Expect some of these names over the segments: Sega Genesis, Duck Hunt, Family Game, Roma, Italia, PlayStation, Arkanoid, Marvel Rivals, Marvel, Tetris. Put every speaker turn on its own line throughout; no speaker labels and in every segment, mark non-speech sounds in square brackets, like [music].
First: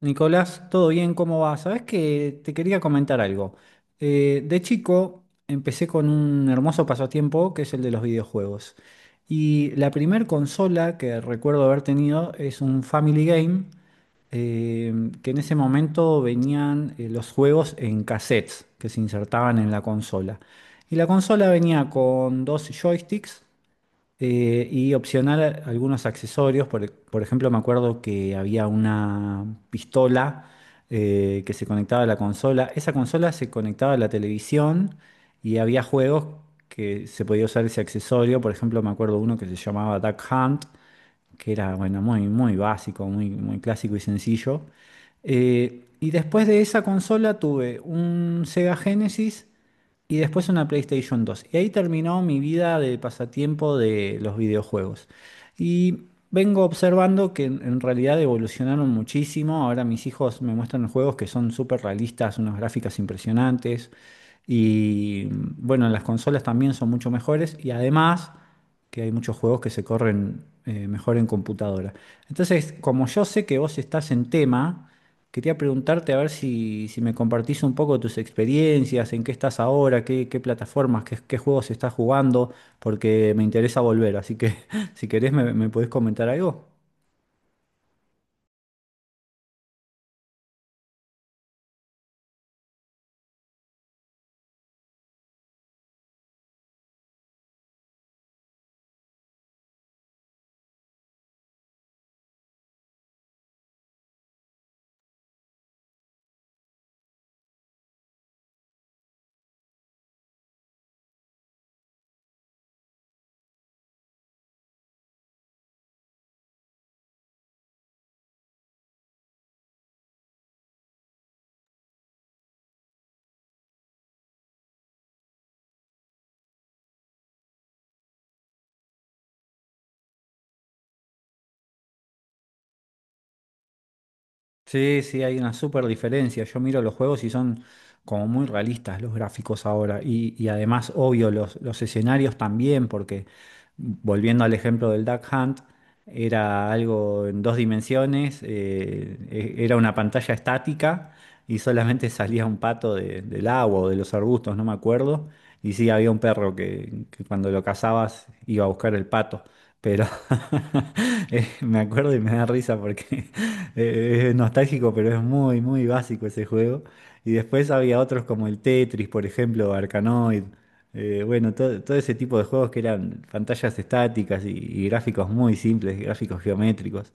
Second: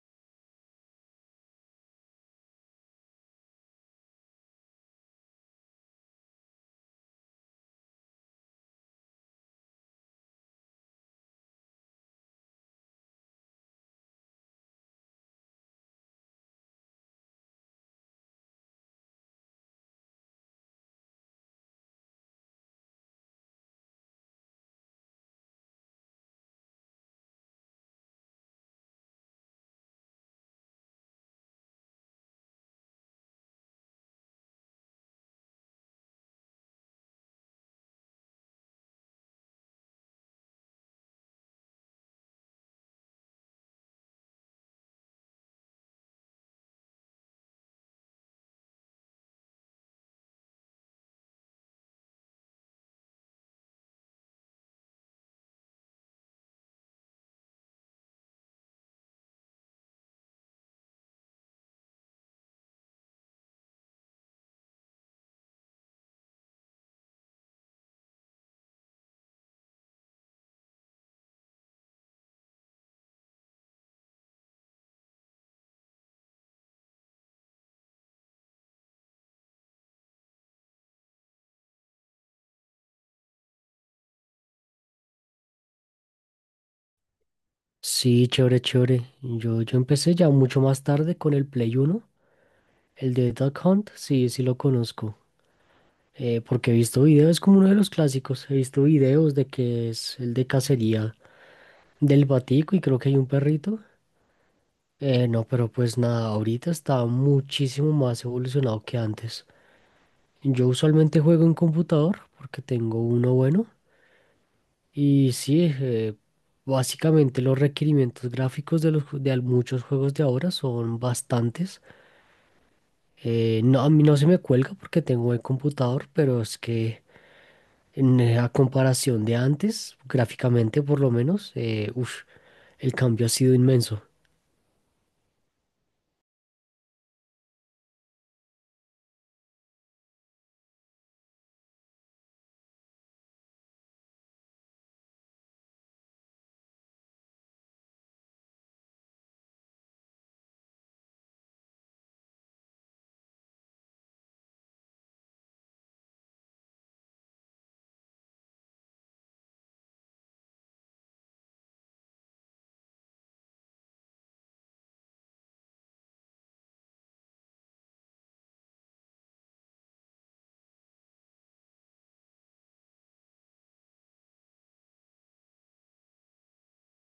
Nicolás, ¿todo bien? ¿Cómo va? Sabes que te quería comentar algo. De chico empecé con un hermoso pasatiempo que es el de los videojuegos. Y la primer consola que recuerdo haber tenido es un Family Game, eh, que en ese momento venían los juegos en cassettes que se insertaban en la consola. Y la consola venía con dos joysticks y opcional algunos accesorios, por ejemplo, me acuerdo que había una pistola que se conectaba a la consola. Esa consola se conectaba a la televisión y había juegos que se podía usar ese accesorio. Por ejemplo, me acuerdo uno que se llamaba Duck Hunt, que era, bueno, muy, muy básico, muy, muy clásico y sencillo. Y después de esa consola tuve un Sega Genesis y después una PlayStation 2. Y ahí terminó mi vida de pasatiempo de los videojuegos. Y vengo observando que en realidad evolucionaron muchísimo. Ahora mis hijos me muestran juegos que son súper realistas, unas gráficas impresionantes. Y bueno, las consolas también son mucho mejores. Y además que hay muchos juegos que se corren mejor en computadora. Entonces, como yo sé que vos estás en tema, quería preguntarte a ver si, me compartís un poco tus experiencias, en qué estás ahora, qué plataformas, qué juegos estás jugando, porque me interesa volver. Así que [laughs] si querés, me podés comentar algo.
Sí, chévere, chévere. Yo empecé ya mucho más tarde con el Play Uno. El de Duck Hunt, sí, sí lo conozco. Porque he visto videos, es como uno de los clásicos. He visto videos de que es el de cacería del batico y creo que hay un perrito. No, pero pues nada, ahorita está muchísimo más evolucionado que antes. Yo usualmente juego en computador porque tengo uno bueno. Y sí, básicamente los requerimientos gráficos de, los, muchos juegos de ahora son bastantes. No, a mí no se me cuelga porque tengo buen computador, pero es que a comparación de antes, gráficamente por lo menos, uf, el cambio ha sido inmenso.
Sí, sí, hay una súper diferencia. Yo miro los juegos y son como muy realistas los gráficos ahora. Y además, obvio, los escenarios también, porque volviendo al ejemplo del Duck Hunt, era algo en dos dimensiones, era una pantalla estática y solamente [laughs] salía un pato del agua o de los arbustos, no me acuerdo. Y sí, había un perro que cuando lo cazabas iba a buscar el pato. Pero [laughs] me acuerdo y me da risa porque [laughs] Es nostálgico, pero es muy, muy básico ese juego. Y después había otros como el Tetris, por ejemplo, Arkanoid. Bueno, todo ese tipo de juegos que eran pantallas estáticas y gráficos muy simples, gráficos geométricos.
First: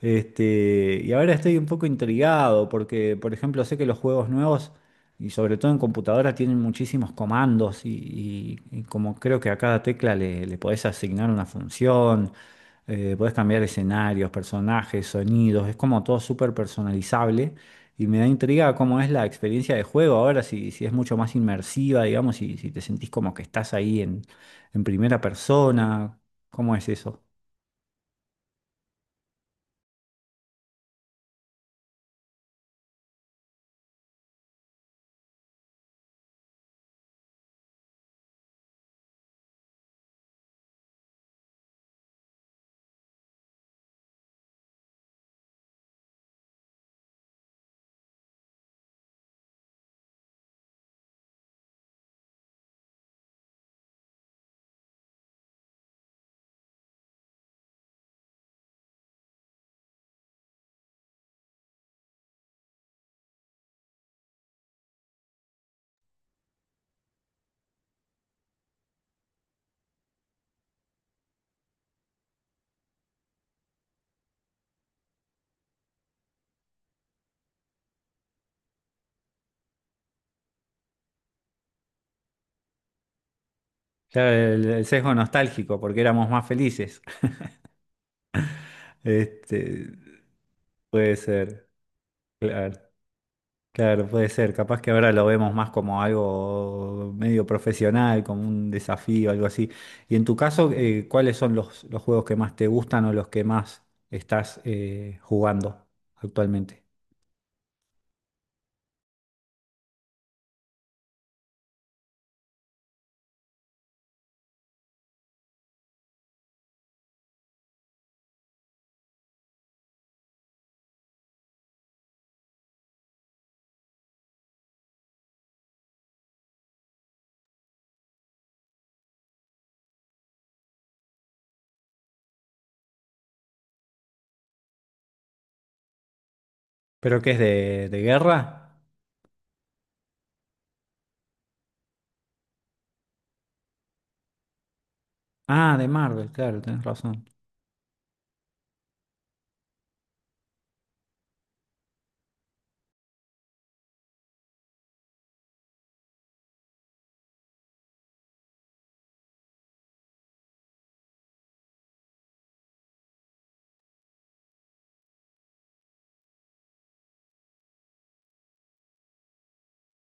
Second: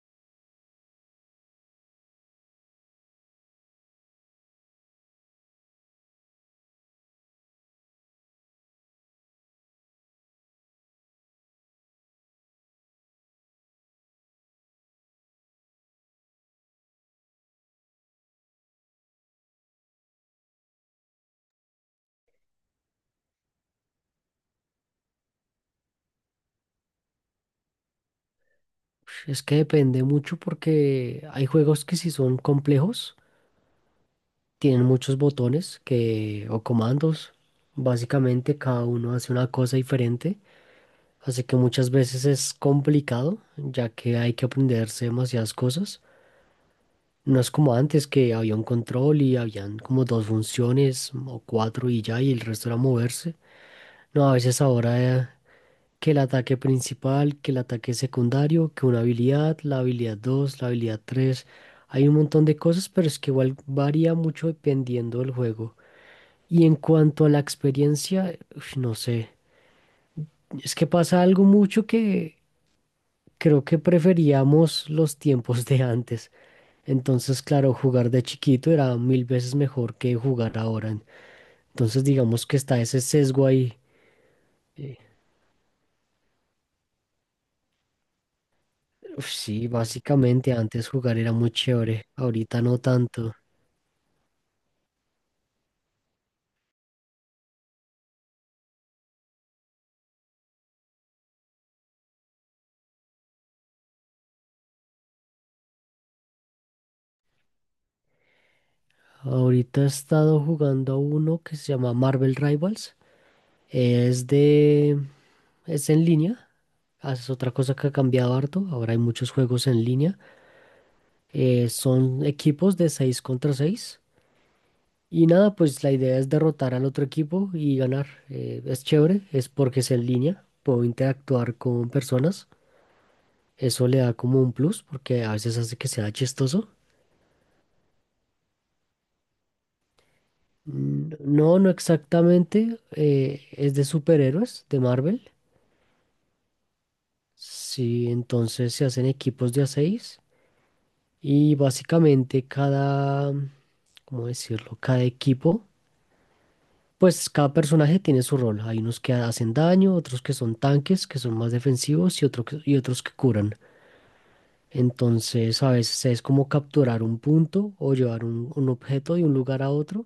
Y ahora estoy un poco intrigado porque, por ejemplo, sé que los juegos nuevos, y sobre todo en computadora, tienen muchísimos comandos y como creo que a cada tecla le podés asignar una función, podés cambiar escenarios, personajes, sonidos, es como todo súper personalizable y me da intriga cómo es la experiencia de juego ahora, si, es mucho más inmersiva, digamos, y si te sentís como que estás ahí en primera persona, ¿cómo es eso?
Uf, es que depende mucho porque hay juegos que si son complejos, tienen muchos botones que, o comandos. Básicamente cada uno hace una cosa diferente, así que muchas veces es complicado, ya que hay que aprenderse demasiadas cosas. No es como antes que había un control y habían como dos funciones o cuatro y ya, y el resto era moverse. No, a veces ahora que el ataque principal, que el ataque secundario, que una habilidad, la habilidad dos, la habilidad tres. Hay un montón de cosas, pero es que igual varía mucho dependiendo del juego. Y en cuanto a la experiencia, uf, no sé. Es que pasa algo mucho que creo que preferíamos los tiempos de antes. Entonces, claro, jugar de chiquito era mil veces mejor que jugar ahora. Entonces, digamos que está ese sesgo ahí.
Claro, el
Eh,
sesgo nostálgico, porque éramos más felices. [laughs]
Uf,
Este,
sí, básicamente antes
puede
jugar era muy
ser,
chévere, ahorita no
claro,
tanto.
claro, puede ser. Capaz que ahora lo vemos más como algo medio profesional, como un desafío, algo así. Y en tu caso, ¿cuáles son los, juegos que más te gustan o los que más estás jugando actualmente?
Ahorita he estado jugando a uno que se llama Marvel Rivals. Es de... es en línea. Ah, es otra cosa que ha cambiado harto. Ahora hay muchos juegos en línea. Son equipos de 6 contra seis. Y nada, pues la idea es derrotar al otro equipo y ganar. Es chévere, es porque es en línea, puedo interactuar con personas. Eso le da como un plus porque a veces hace que sea chistoso.
¿Pero qué es de guerra?
Mm, no, no exactamente. Es de superhéroes de Marvel.
Ah, de Marvel, claro, tenés razón.
Sí, entonces se hacen equipos de a 6, y básicamente ¿cómo decirlo? Cada equipo. Pues cada personaje tiene su rol. Hay unos que hacen daño, otros que son tanques, que son más defensivos y, y otros que curan. Entonces a veces es como capturar un punto o llevar un objeto de un lugar a otro.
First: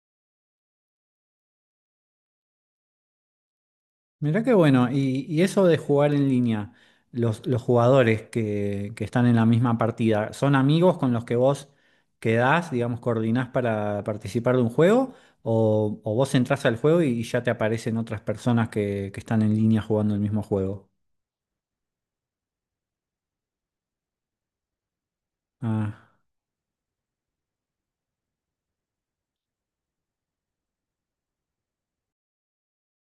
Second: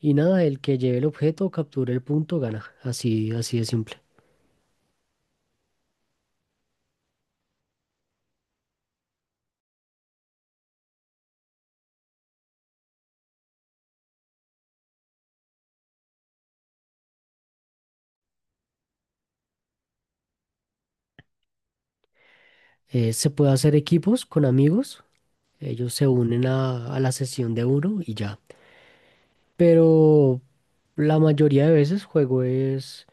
Y nada, el que lleve el objeto o capture el punto gana. Así, así de simple.
Mirá qué bueno, y eso de jugar en línea, los, jugadores que están en la misma partida, ¿son amigos con los que vos quedás, digamos, coordinás para participar de un juego? ¿O vos entrás al juego y, ya te aparecen otras personas que están en línea jugando el mismo juego?
Se puede hacer equipos con amigos. Ellos se
Ah,
unen a la sesión de uno y ya. Pero la mayoría de veces juego es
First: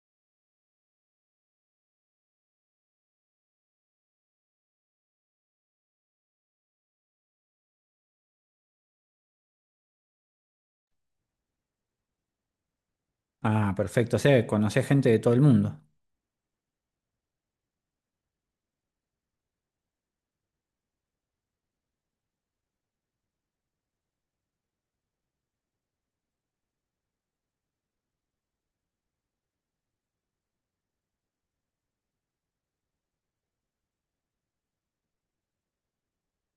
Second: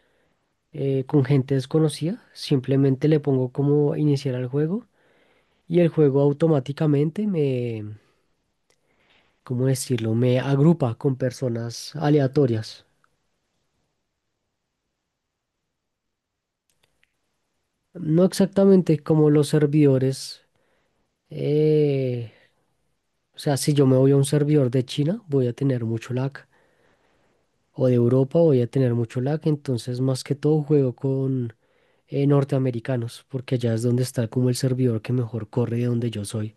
con gente desconocida. Simplemente le pongo como iniciar al juego y el juego automáticamente ¿cómo decirlo? Me agrupa con personas aleatorias.
ah, perfecto, o sea, conocés gente de todo el mundo.
No exactamente como los servidores. eh, o sea, si yo me voy a un servidor de China, voy a tener mucho lag. O de Europa voy a tener mucho lag. Entonces, más que todo, juego con norteamericanos, porque allá es donde está como el servidor que mejor corre de donde yo soy.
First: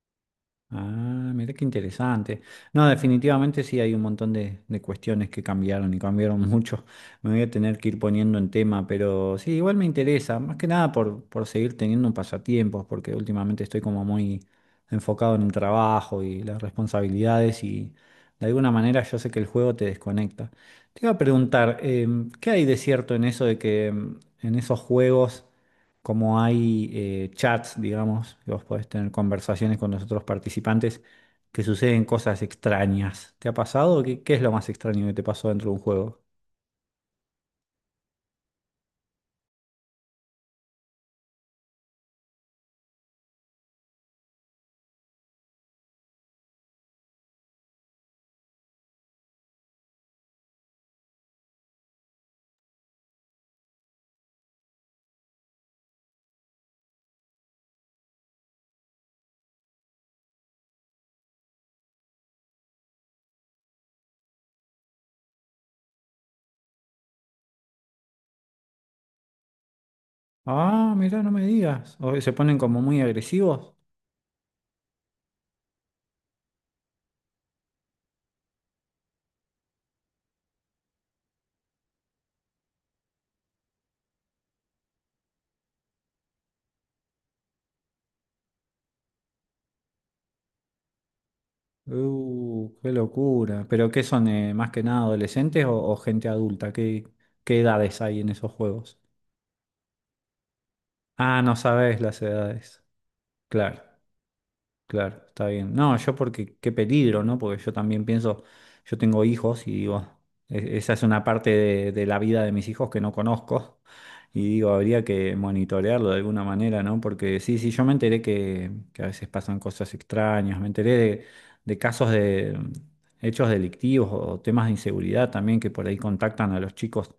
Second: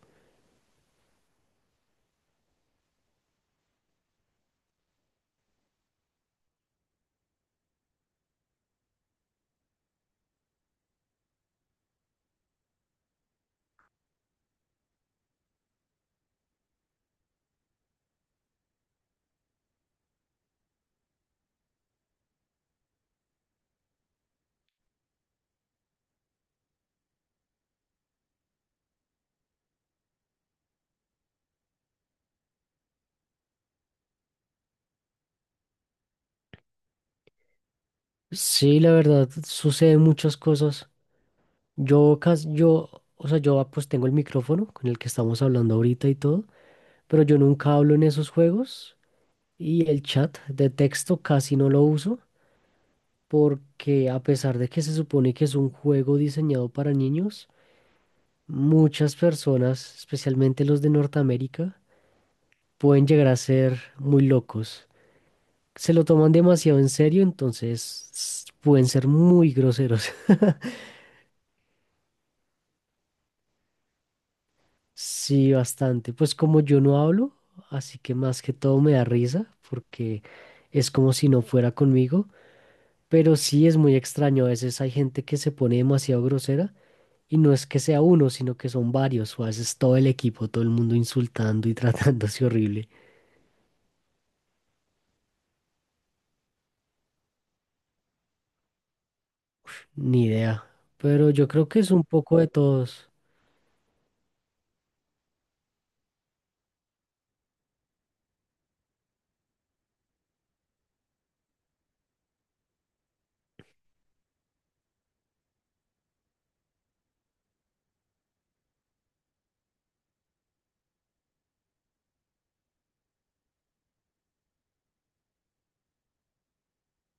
Ah, mira qué interesante. No, definitivamente sí hay un montón de cuestiones que cambiaron y cambiaron [laughs] mucho. Me voy a tener que ir poniendo en tema, pero sí, igual me interesa, más que nada por seguir teniendo un pasatiempos, porque últimamente estoy como muy enfocado en el trabajo y las responsabilidades y de alguna manera yo sé que el juego te desconecta. Te iba a preguntar, ¿qué hay de cierto en eso de que en esos juegos como hay chats, digamos, que vos podés tener conversaciones con los otros participantes, que suceden cosas extrañas. ¿Te ha pasado? ¿Qué es lo más extraño que te pasó dentro de un juego?
Sí, la verdad, suceden muchas cosas. Yo casi, yo, o sea, pues tengo el micrófono con el que estamos hablando ahorita y todo, pero yo nunca hablo en esos juegos y el chat de texto casi no lo uso porque a pesar de que se supone que es un juego diseñado para niños, muchas personas, especialmente los de Norteamérica, pueden llegar a ser muy locos. Se lo toman demasiado en serio, entonces pueden ser muy groseros. [laughs]
Ah, mirá, no me digas. O se ponen como muy agresivos.
Sí, bastante. Pues como yo no hablo, así que más que todo me da risa porque es como si no fuera conmigo, pero sí es muy extraño. A veces hay gente que se pone demasiado grosera y no es que sea uno, sino que son varios o a veces todo el equipo, todo el mundo insultando y [laughs] tratándose horrible.
Qué locura. ¿Pero qué son, más que nada adolescentes o, gente adulta? ¿Qué edades hay en esos juegos?
Ni idea. Pero
Ah,
yo
no
creo que es
sabes
un
las
poco de
edades.
todos.
Claro. Claro, está bien. No, yo porque qué peligro, ¿no? Porque yo también pienso, yo tengo hijos y digo, esa es una parte de la vida de mis hijos que no conozco y digo, habría que monitorearlo de alguna manera, ¿no? Porque sí, sí, yo me enteré que a veces pasan cosas extrañas, me enteré de, casos de hechos delictivos o temas de inseguridad también que por ahí contactan a los chicos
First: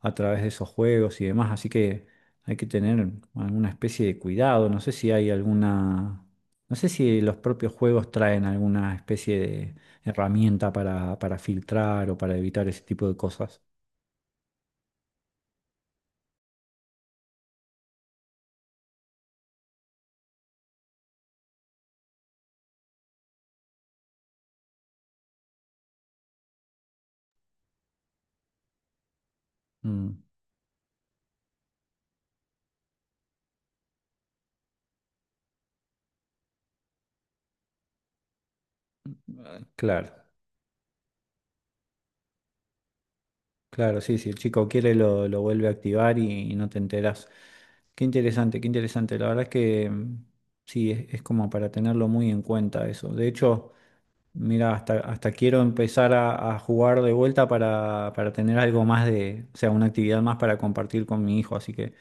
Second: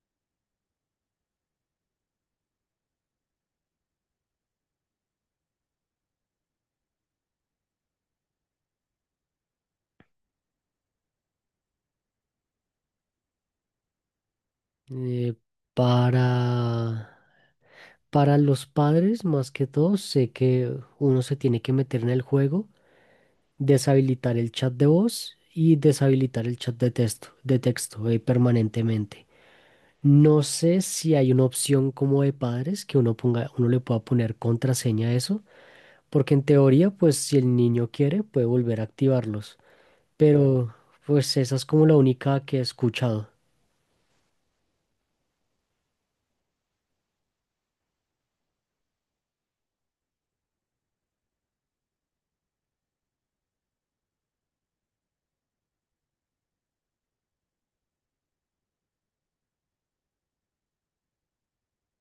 a través de esos juegos y demás, así que hay que tener alguna especie de cuidado, no sé si hay alguna... No sé si los propios juegos traen alguna especie de herramienta para filtrar o para evitar ese tipo de cosas.
Eh, para, para los padres, más que todo, sé que uno se tiene que meter en el juego, deshabilitar el chat de voz y deshabilitar el chat de texto, permanentemente.
Mm,
No sé si hay una opción como de padres que uno ponga, uno le pueda poner contraseña a eso, porque en teoría, pues si el niño quiere, puede volver a activarlos.
claro,
Pero pues esa es como la única que he escuchado.
claro, sí, si el chico quiere lo, vuelve a activar y no te enterás. Qué interesante, qué interesante. La verdad es que sí, es como para tenerlo muy en cuenta eso. De hecho, mira, hasta quiero empezar a jugar de vuelta para tener algo más de, o sea, una actividad más para compartir con mi hijo. Así que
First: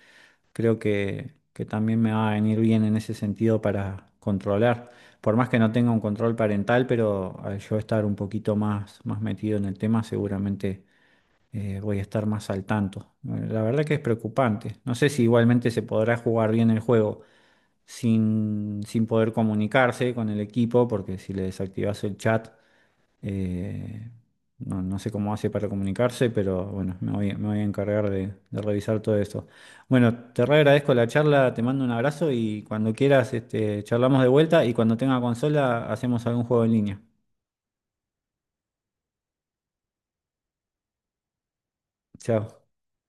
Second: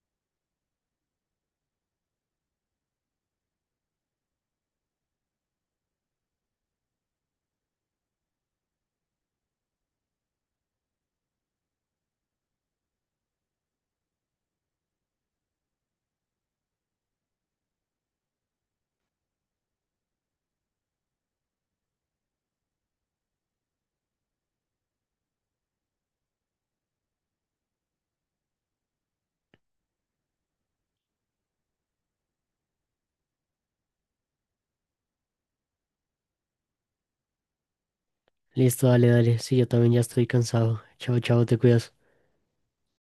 creo que también me va a venir bien en ese sentido para controlar. Por más que no tenga un control parental, pero al yo estar un poquito más, más metido en el tema, seguramente voy a estar más al tanto. La verdad que es preocupante. No sé si igualmente se podrá jugar bien el juego sin, poder comunicarse con el equipo, porque si le desactivas el chat eh, no, no sé cómo hace para comunicarse, pero bueno, me voy, a encargar de revisar todo esto. Bueno, te re agradezco la charla, te mando un abrazo y cuando quieras, charlamos de vuelta y cuando tenga consola hacemos algún juego en línea.
Listo, dale, dale. Sí, yo también ya estoy cansado. Chao, chao, te cuidas.
Chao.